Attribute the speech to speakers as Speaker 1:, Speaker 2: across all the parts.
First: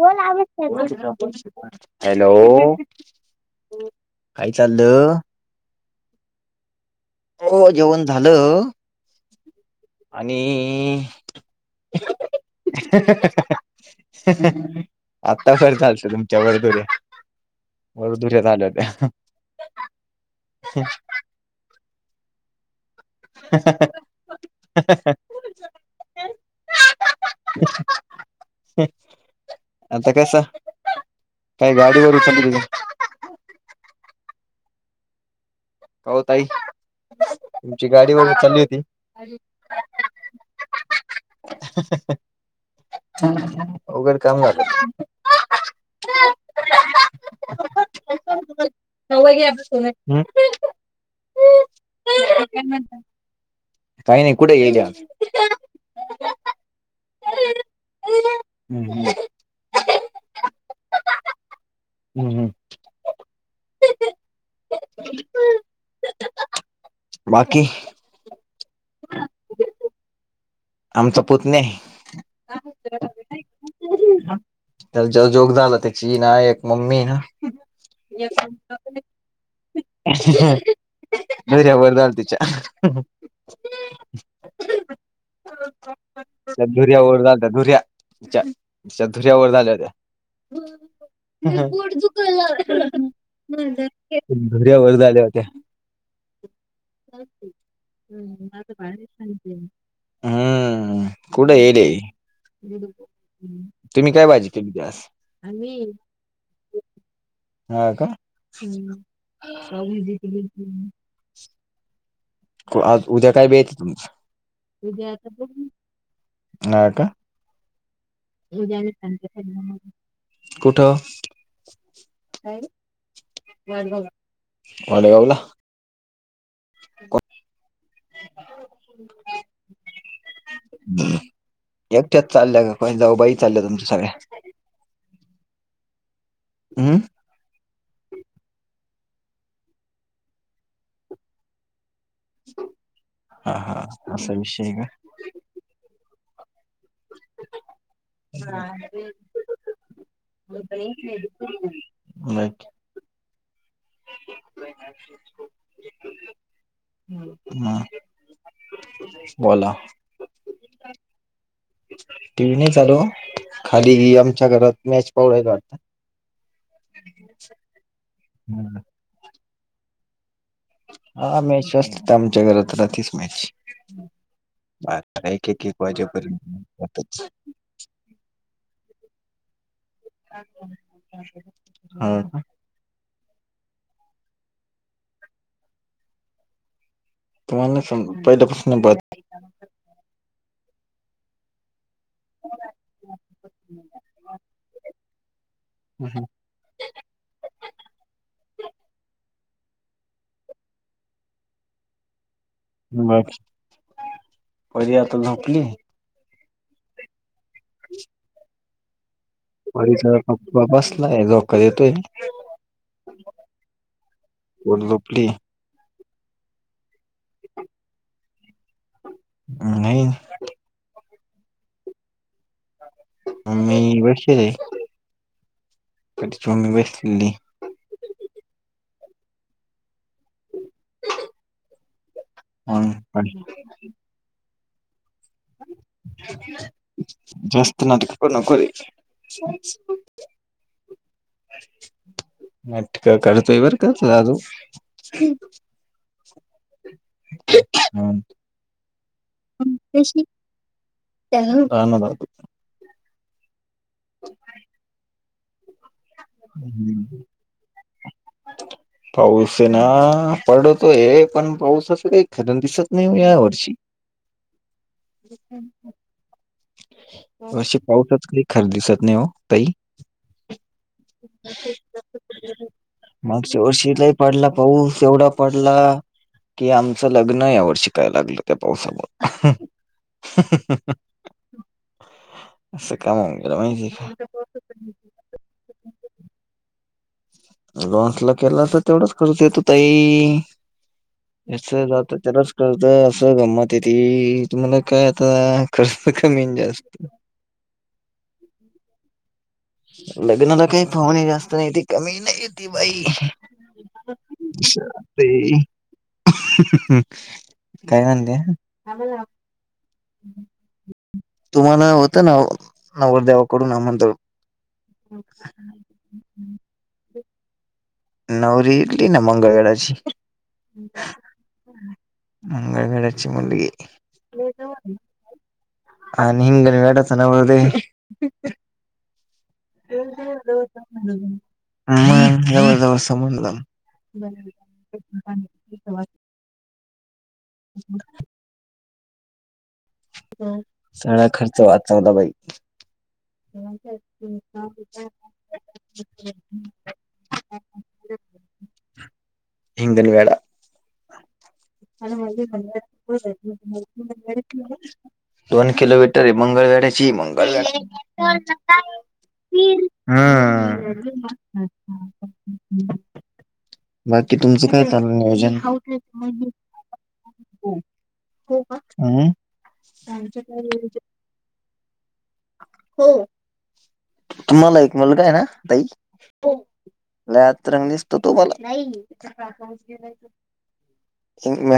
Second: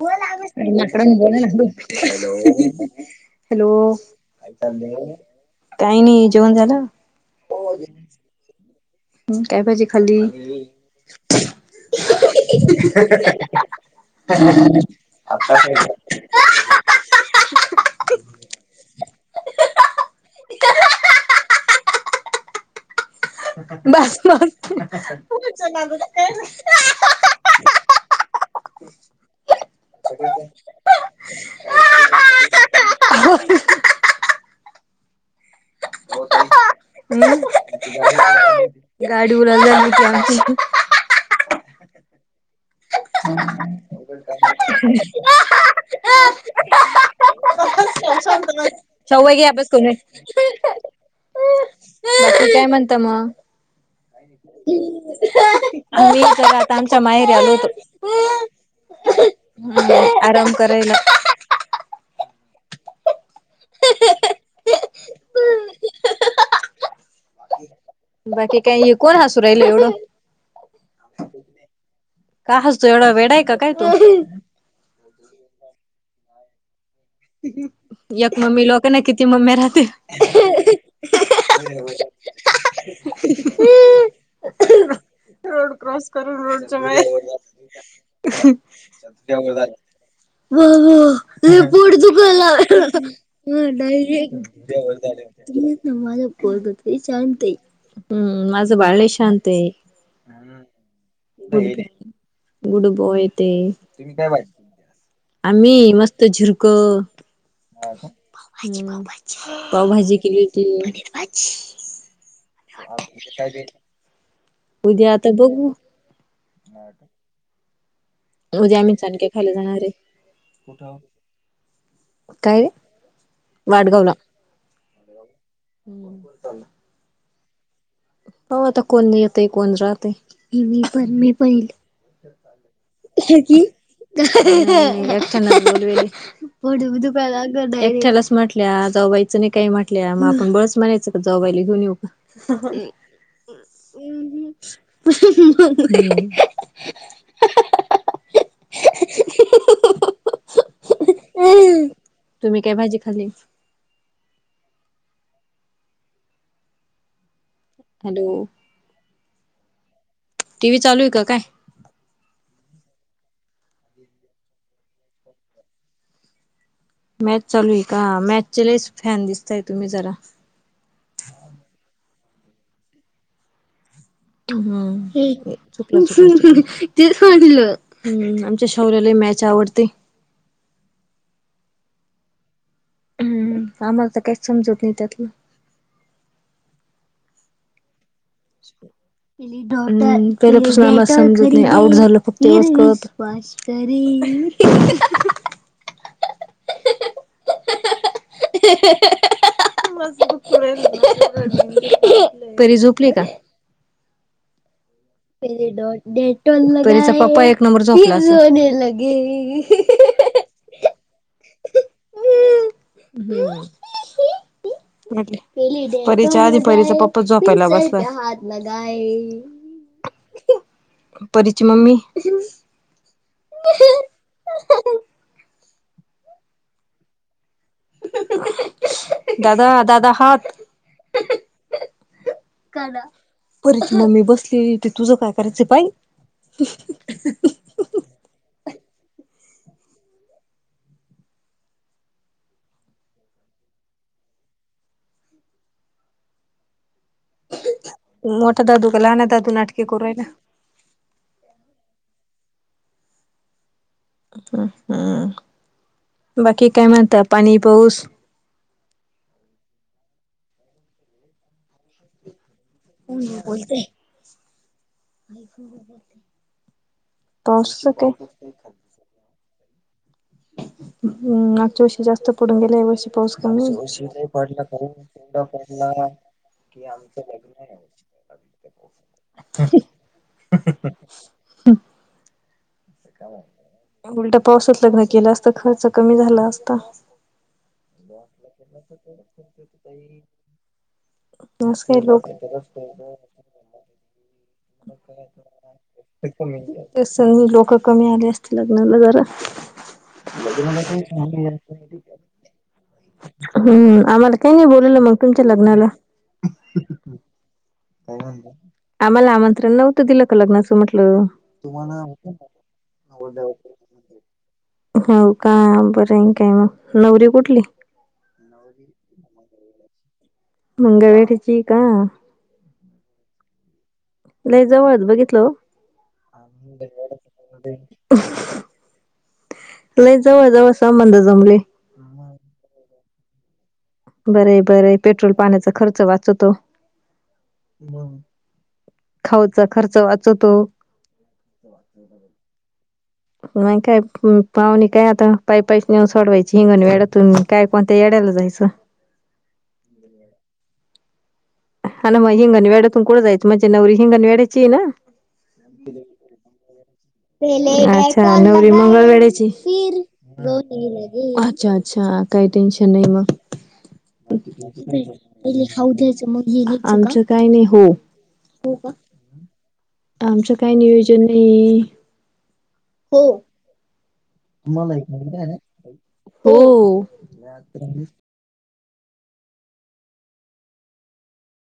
Speaker 1: ग लाकडा गोला लाग.
Speaker 2: हॅलो
Speaker 1: हॅलो
Speaker 2: काय चाललं
Speaker 1: काही नाही जेवण झालं.
Speaker 2: हो जेवण झालं.
Speaker 1: काय भाजी खाल्ली
Speaker 2: आणि आत्ता फर चालत तुम्ही? वदुरे वरदुरे आल्या त्या
Speaker 1: बस बस तु
Speaker 2: आता कसं? काय गाडीवर उचलली. हो तई.
Speaker 1: हम् गाडी उलाला झालीती.
Speaker 2: उघड काम झालं.
Speaker 1: ह हा. सववाय घ अ बसकु
Speaker 2: झालं
Speaker 1: बाकी काय म्हणता मग
Speaker 2: काही नाही कुठे गेली आज
Speaker 1: अ जगात आमच्या माहेरी आल होतो.
Speaker 2: हम्म
Speaker 1: हो बस आराम करायला.
Speaker 2: हम्म हम्म.
Speaker 1: हम.
Speaker 2: बाकी
Speaker 1: बाकी काही कोण हसू राहिल एवढं.
Speaker 2: आमचा पुत नाही आहे.
Speaker 1: काय हस तू एवढा वेडा आहे काय तू?
Speaker 2: त्या जोग झाला त्याची ना एक मम्मी ना.
Speaker 1: एक मम्मी लोक ना किती मम्मी राहते.
Speaker 2: बर व
Speaker 1: हम्. रोड क्रॉस करून रोडच्या वेळे
Speaker 2: धुऱ्यावर झालत्या धुऱ्या
Speaker 1: झा.
Speaker 2: तिच्या धुऱ्यावर झाल्या
Speaker 1: बावा लई
Speaker 2: होत्या
Speaker 1: पोट दुकालाय. [unintelligible] डायरेक्ट
Speaker 2: धुऱ्यावर झाल्या होत्या
Speaker 1: [unintelligible] पोरग [unintelligible] शांतय हम्म माझं बाळ लई शांतय.
Speaker 2: हम्म कुठं येले
Speaker 1: [unintelligible] गुड बॉय. ते
Speaker 2: तुम्ही काय भाजी केलती आ स.
Speaker 1: आम्ही मस्त झिरक -
Speaker 2: हा का
Speaker 1: पावभाजी पावभाजी पावभाजी केली होती पनीर भाजी.
Speaker 2: आ आज उद्या काय बेत हाय तुमचा? उद्या आता बघू. हाय का?
Speaker 1: उद्या आम्ही चाणके खायला जाणार हे. कुठं? काय ओ. वाडगावला.
Speaker 2: वाडगावला.
Speaker 1: हम्. कोण कोण चाललाय.
Speaker 2: [inaudible]
Speaker 1: पाहू आता कोण येतय कोण राहतय ये मी पण मी पहिल
Speaker 2: एकट्याच चालल्या का काय जाऊबाई चालल्या तुमच्या सगळ्या.
Speaker 1: [unintelligible]
Speaker 2: हम्म
Speaker 1: एकट्यालाच म्हटले आज. जावबायचं नाही काही म्हटल्या मग आपण बळच म्हणायचं का जाव बईला घेऊन येऊ का?
Speaker 2: हा हा असा विषय आहे का?
Speaker 1: [unintelligible] तुम्ही
Speaker 2: [unintelligible]
Speaker 1: काय भाजी खाल्ली.
Speaker 2: हम.
Speaker 1: हॅलो
Speaker 2: बोला.
Speaker 1: टी व्ही चालू आहे का काय?
Speaker 2: टी व्ही नाही चालू खाली आमच्या घरात मॅच पाव हायला आता.
Speaker 1: मॅच चालू आहे का मॅचचे
Speaker 2: हम्म.
Speaker 1: लईच फॅन दिसताय तुम्ही जरा.
Speaker 2: हा मॅच असते आमच्या घरात राखीच मॅच.
Speaker 1: हम्म हे
Speaker 2: बारा एक एक एक वाजे
Speaker 1: चुकलं चुकल चूकलं [unintelligible] हम्म आमच्या शौर्या लाही मॅच आवडते.
Speaker 2: [unintelligible] ह हा.
Speaker 1: हम्म आम्हाला तर काहीच समजत नाही त्यातलं.
Speaker 2: तु म्हाला नाई समजत पहिल्याला पासून बाद
Speaker 1: [unintelligible] समजत नाही आउट झालं - [unintelligible]
Speaker 2: हम हम.
Speaker 1: [unintelligible] परी झोपलीये का?
Speaker 2: बाकी परी आता झोप
Speaker 1: परीचा पप्पा एक नंबर झोपला असल.
Speaker 2: परीचा पप्पा बसलाय झोका देतोय. को ड झोपली.
Speaker 1: परीच्या आधी परीचा पप्पाच झोपायला बसलाय.
Speaker 2: नाही.
Speaker 1: परिची मम्मी.
Speaker 2: मम्मी बसलेलीय छोटी ची मम्मी बसलेलीय.
Speaker 1: [unintelligible] दादा दादा हात.
Speaker 2: [unintelligible] हा [unintelligible]
Speaker 1: परीची मम्मी बसलीय आणि तुझ काय करायचं पाई.
Speaker 2: तु नाटक करू नको रे नाटक करतोय बर तू अजून. हा
Speaker 1: मोठा दादू का लहना दादू नाटके करूय ना
Speaker 2: [inaudible]
Speaker 1: हम्म बाकी काय म्हणतं पाणी पाऊस
Speaker 2: पाऊस आहे ना पडतो आहे पण पाऊस असं का खरं दिसत नाही या
Speaker 1: बोलत
Speaker 2: वर्षी वर्षा पाऊसात काही खऱ दिवसात नाही हो ताई
Speaker 1: हम्म मागच्या वर्षी जास्त पडून गेला या वर्षी पाऊस
Speaker 2: मागच्या
Speaker 1: कमी
Speaker 2: वर्षी लय पडला
Speaker 1: [unintelligible]
Speaker 2: कि आमचं लग्न या वर्षी शिकायला लागलं त्या पावसामुळे
Speaker 1: [inaudible]
Speaker 2: असं काम होऊन गेलं माहिती का
Speaker 1: उलटा पावसात लग्न केलं असतं खर्च कमी झाला असता.
Speaker 2: हॉल ला केला तर तेवढाच खर्च येतो ताई असं
Speaker 1: काही
Speaker 2: जात त्यालाच कळत
Speaker 1: लोक
Speaker 2: असं गमत ते तुम्हाला काय आता खर्च कमीन जास्त
Speaker 1: तरी लोकं कमी आले असते लग्नाला जरा
Speaker 2: लग्नाला काही पाहुणे जास्त नाही ती कमी नाही येते बाई
Speaker 1: हम्म आम्हाला काही नाही बोललं मग तुमच्या
Speaker 2: ते
Speaker 1: लग्नाला?
Speaker 2: काय म्हणते?
Speaker 1: आम्हाला आमंत्रण नव्हतं दिल
Speaker 2: तुम्हाला होतं नव नवरदेवाकडून आमंत्रण
Speaker 1: हो का बरं काय मग नवरी कुठली?
Speaker 2: नवरी इथली ना मंगळवेढाची
Speaker 1: मंगळवेढाची काय?
Speaker 2: मंगळवेढयाची मुलगी
Speaker 1: लय जवळ बघितलं
Speaker 2: आणि हिंगणवेढाचा नवरदेव
Speaker 1: लई जवळ जवळ संबंध जमले.
Speaker 2: जवळ जवळ समजलं
Speaker 1: बर बरं पेट्रोल पाण्याचा खर्च वाचवतो. खाऊच खर्च वाचतो
Speaker 2: सगळा खर्च वाचवला बाई
Speaker 1: मग काय पाहुणी काय आता पायपाईस नेऊन सोडवायची हिंगण वेड्यातून काय कोणत्या येड्यायला जायचं.
Speaker 2: हिंगन वेळा आ म
Speaker 1: आणि मग
Speaker 2: मण
Speaker 1: हिंगण वेड्यातून कुठं जायचं म्हणजे नवरी हिंगण वेड्याची आहे ना
Speaker 2: [unintelligible] दोन किलोमीटर आहे मंगळवेडा हम्म
Speaker 1: पहिले काय कांदा
Speaker 2: मंगळवेढा
Speaker 1: काय फिर दोन्ही
Speaker 2: हम्म
Speaker 1: लगे अच्छा अच्छा काही टेंशन नाही मग
Speaker 2: बाकी तुमचं काय चालू नियोजन?
Speaker 1: खाऊथयच म [unintelligible] काही नाही हो हो का
Speaker 2: हम्म
Speaker 1: आमचं काय नियोजन नाही हो
Speaker 2: तुम्हाला एक मुलगा आहे ना ताई
Speaker 1: हो.
Speaker 2: लय बघू आता
Speaker 1: [unintelligible]
Speaker 2: म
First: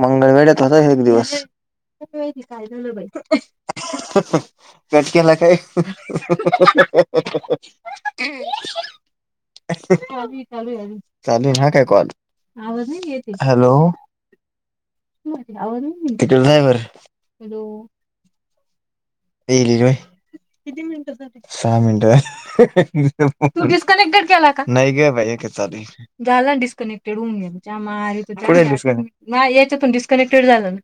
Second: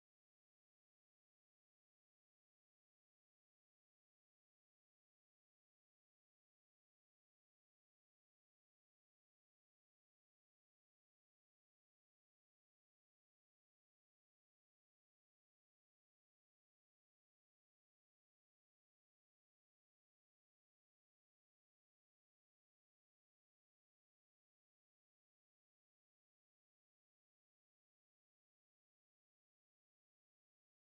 Speaker 2: मंगळवेढ येत होता एक दिवस कटक्याला काय [unintelligible] [inaudible] चालू ह काय कॉल हॅलो [unintelligible] [unintelligible] सहा मिनटे तु डिसकनेक्टेड केला नाही ग बाई चालू आहे. झाला ना डिस्कनेक्टेड होऊन घे नाही याच्यातून डिस्कनेक्टेड झालं ना.